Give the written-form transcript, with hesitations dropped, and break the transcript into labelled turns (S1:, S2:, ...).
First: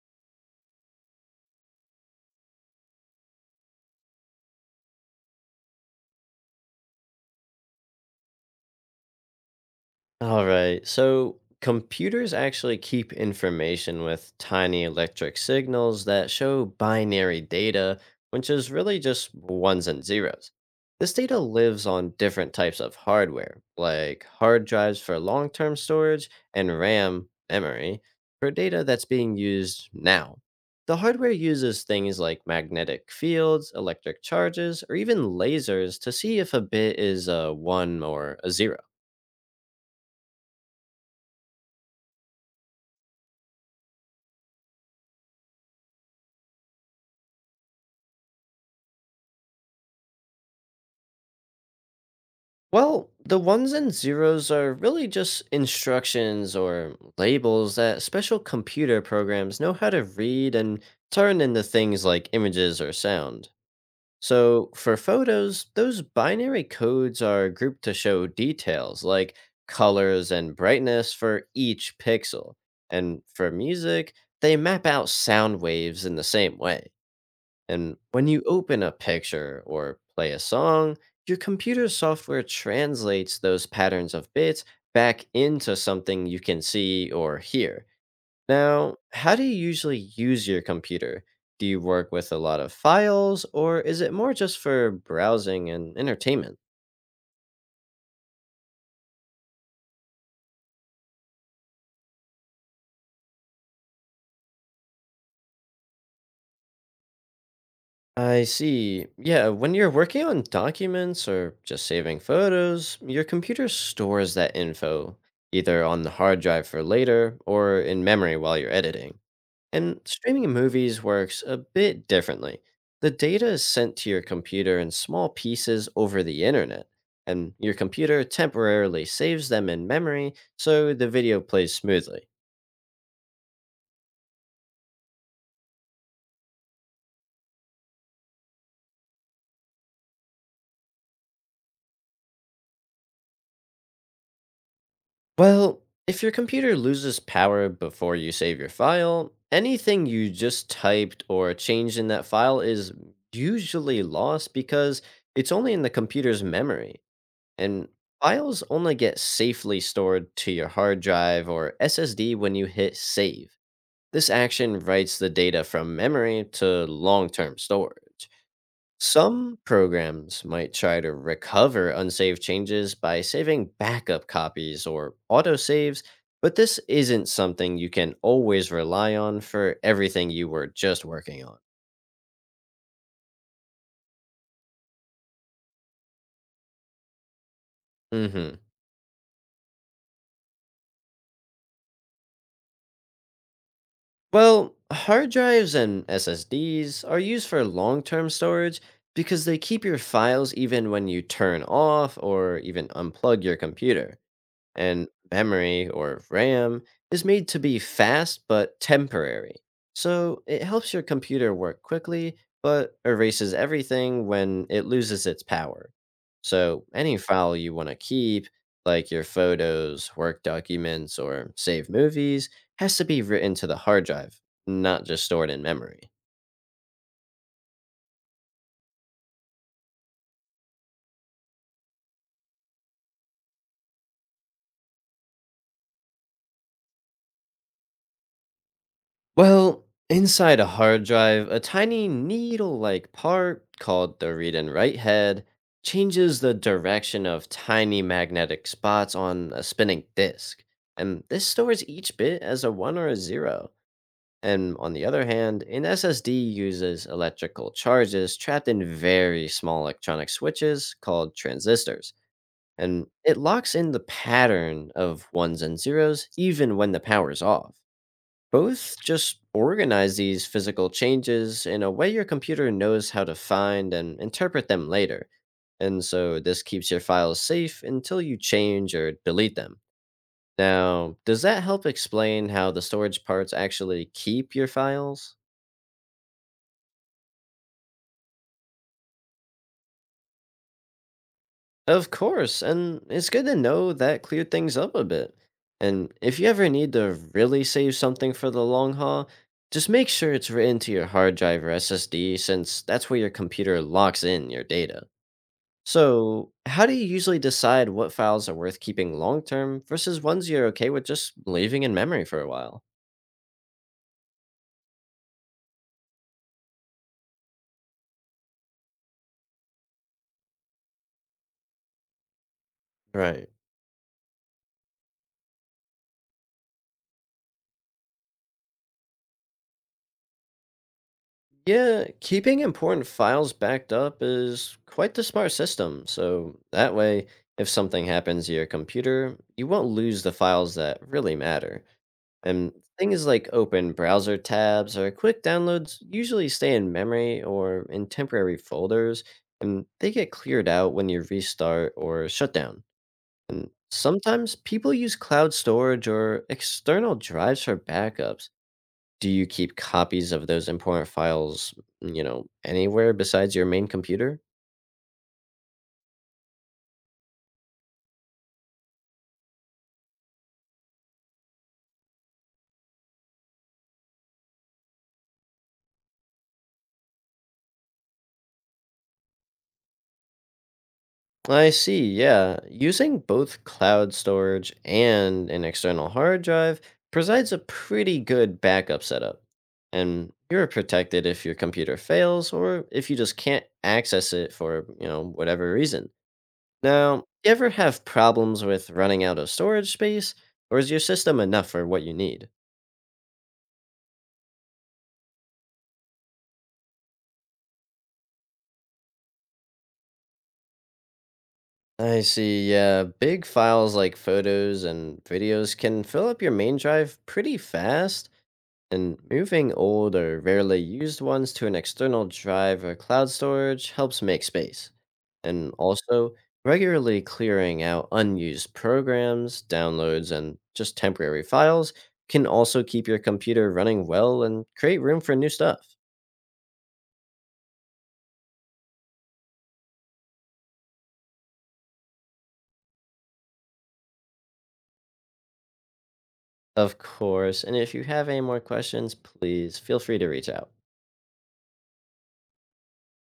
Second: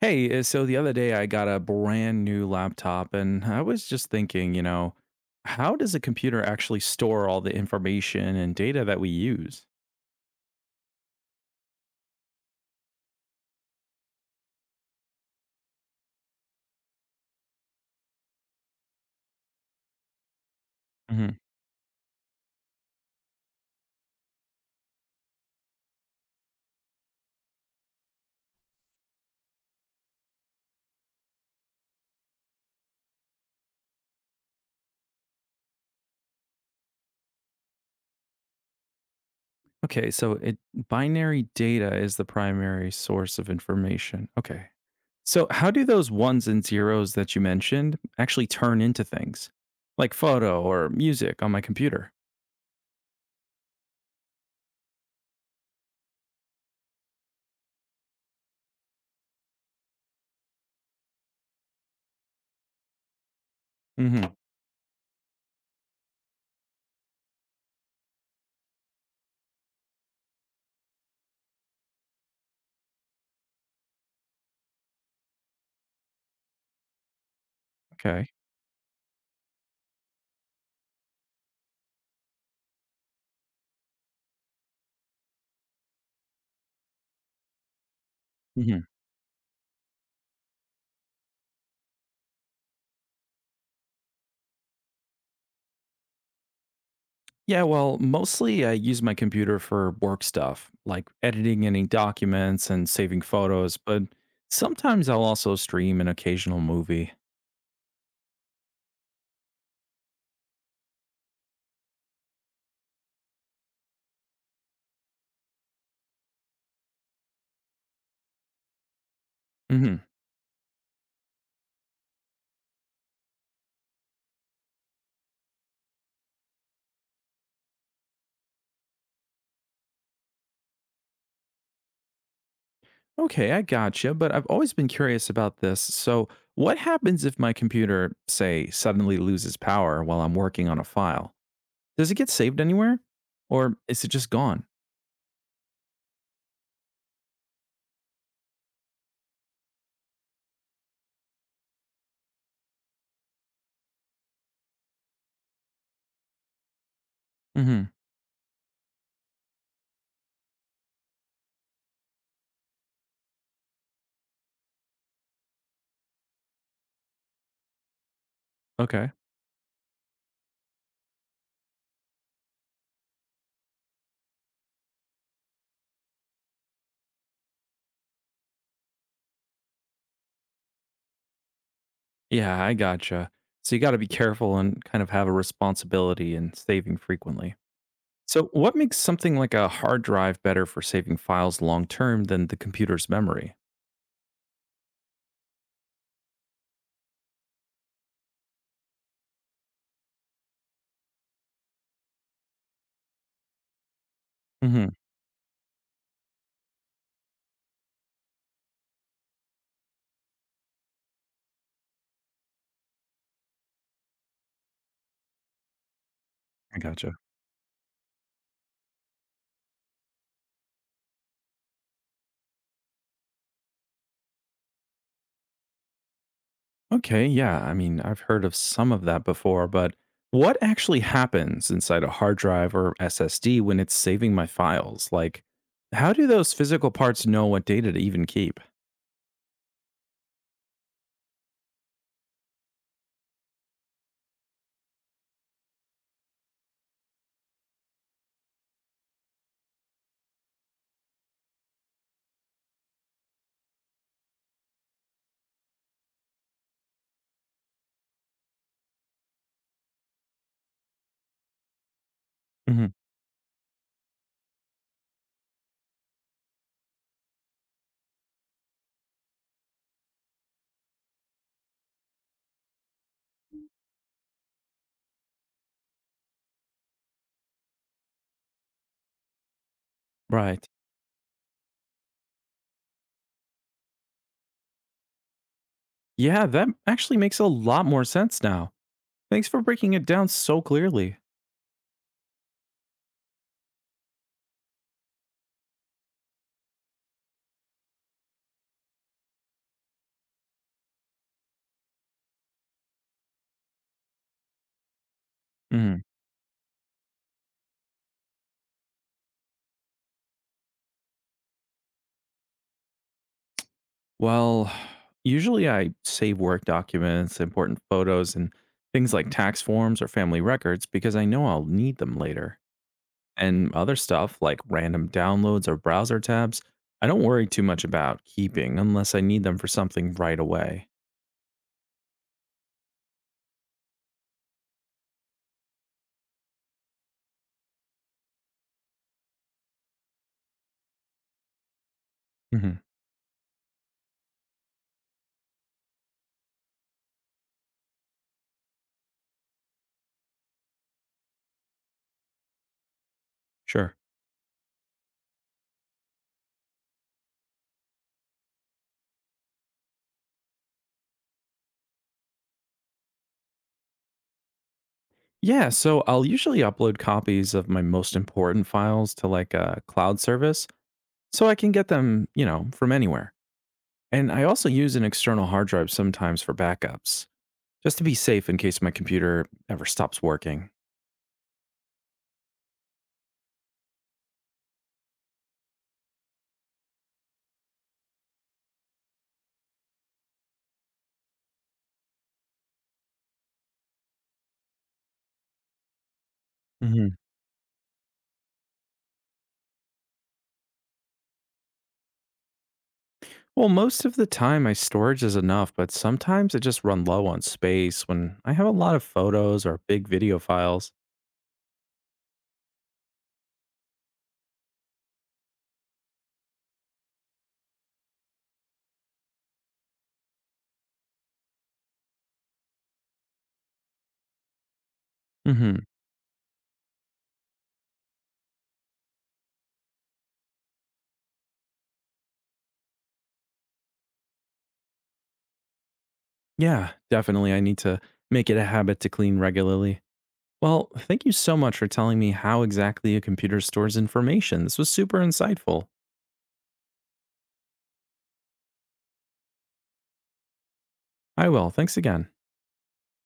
S1: Hey, so the other day I got a brand new laptop and I was just thinking, how does a computer actually store all the information and data that we use?
S2: All right. So computers actually keep information with tiny electric signals that show binary data, which is really just ones and zeros. This
S1: Hmm.
S2: data lives on different types of hardware, like hard drives for long term storage and RAM memory for data that's being used now. The hardware uses things like magnetic fields, electric charges, or even lasers to see if a bit is a 1 or a 0.
S1: Okay, so it binary data is the primary source of information. Okay. So how do those ones and zeros that you mentioned actually turn into things like photo or music on my computer?
S2: Well, the ones and zeros are really just instructions or labels that special computer programs know how to read and turn into things like images or sound.
S1: Hmm.
S2: So, for photos, those binary codes are grouped to show details like colors and brightness for each pixel. And for music, they map out sound waves in the same way. And when
S1: Okay.
S2: you open a picture or play a song, your computer software translates those patterns of bits back into something you can see or hear. Now, how do you usually use your computer? Do you work with a lot of files, or is it more just for browsing and entertainment?
S1: Yeah, well, mostly I use my computer for work stuff, like editing any documents and saving photos, but sometimes I'll also stream an occasional movie.
S2: I see. Yeah, when you're working on documents or just saving photos, your computer stores that info either on the hard drive for later or in memory while you're editing.
S1: Hmm.
S2: And streaming movies works a bit differently. The data is sent to your computer in small pieces over the internet, and your computer temporarily saves them in memory so the video plays smoothly.
S1: Okay, I gotcha, but I've always been curious about this. So, what happens if my computer, say, suddenly loses power while I'm working on a file? Does it get saved anywhere? Or is it just gone?
S2: Well, if your computer loses power before you save your file, anything you just typed or changed in that file is usually lost because it's only in the computer's memory.
S1: Hmm.
S2: And files only get safely stored to your hard drive or SSD when you hit save. This action writes the data from memory to long term storage.
S1: Okay.
S2: Some programs might try to recover unsaved changes by saving backup copies or autosaves, but this isn't something you can always rely on for everything you were just working on.
S1: Yeah, I gotcha. So, you got to be careful and kind of have a responsibility in saving frequently. So,
S2: Hmm.
S1: what makes something like a hard drive better for saving files long term than the computer's memory?
S2: Well, hard drives and SSDs are used for long term storage because they keep your files even when you turn off or even unplug your computer
S1: Hmm.
S2: and memory or RAM is made to be fast but temporary. So it helps your computer work quickly but erases everything when it loses its power.
S1: I
S2: So
S1: gotcha.
S2: any file you want to keep, like your photos, work documents, or saved movies, has to be written to the hard drive, not just stored in memory.
S1: Okay, yeah. I mean, I've heard of some of that before, but what actually happens inside a hard drive or SSD when it's saving my files? Like, how do those physical parts know what data to even keep?
S2: Well, inside a hard drive, a tiny needle like part called the read and write head changes the direction of tiny magnetic spots on a spinning disk. And this stores each bit as a 1 or a 0. And on the other hand, an SSD uses electrical charges trapped in very small electronic switches called transistors.
S1: Hmm.
S2: And it locks in the pattern of ones and zeros even when the power's off. Both just organize these physical changes in a way your computer knows how to find and interpret them later. And so this keeps your files safe until you change or delete them.
S1: Right.
S2: Now, does that help explain how the storage parts actually keep your files?
S1: Yeah, that actually makes a lot more sense now. Thanks for breaking it down so clearly.
S2: Of course, and it's good to know that cleared things up a bit. And if you ever need to really save something for the long haul, just make sure it's written to your hard drive or SSD since that's where your computer locks in your data.
S1: Mhm.
S2: So, how do you usually decide what files are worth keeping long term versus ones you're okay with just leaving in memory for a while?
S1: Well, usually I save work documents, important photos, and things like tax forms or family records because I know I'll need them later.
S2: Right.
S1: And other stuff like random downloads or browser tabs, I don't worry too much about keeping unless I need them for something right away.
S2: Yeah, keeping important files backed up is quite the smart system. So, that way, if something happens to your computer, you won't lose the files that really matter. And
S1: Hmm.
S2: things like open browser tabs or quick downloads usually stay in memory or in temporary folders, and they get cleared out when you restart or shut down. And
S1: Sure.
S2: sometimes people use cloud storage or external drives for backups. Do you keep copies of those important files, anywhere besides your main computer?
S1: Yeah, so I'll usually upload copies of my most important files to like a cloud service so I can get them, you know, from anywhere. And I also use an external hard drive sometimes for backups. Just to be safe in case my computer ever stops working.
S2: I see, yeah. Using both cloud storage and an external hard drive provides a pretty good backup setup. And you're protected if your computer fails or if you just can't access it for, whatever reason.
S1: Hmm.
S2: Now, you ever have problems with running out of storage space, or is your system enough for what you need?
S1: Well, most of the time my storage is enough, but sometimes I just run low on space when I have a lot of photos or big video files.
S2: I see, yeah, big files like photos and videos can fill up your main drive pretty fast, and moving old or rarely used ones to an external drive or cloud storage helps make space. And
S1: Hmm.
S2: also, regularly clearing out unused programs, downloads, and just temporary files can also keep your computer running well and create room for new stuff.
S1: Yeah, definitely. I need to make it a habit to clean regularly. Well, thank you so much for telling me how exactly a computer stores information. This was super insightful.
S2: Of course. And if you have any more questions, please feel free to reach out.
S1: I will. Thanks again.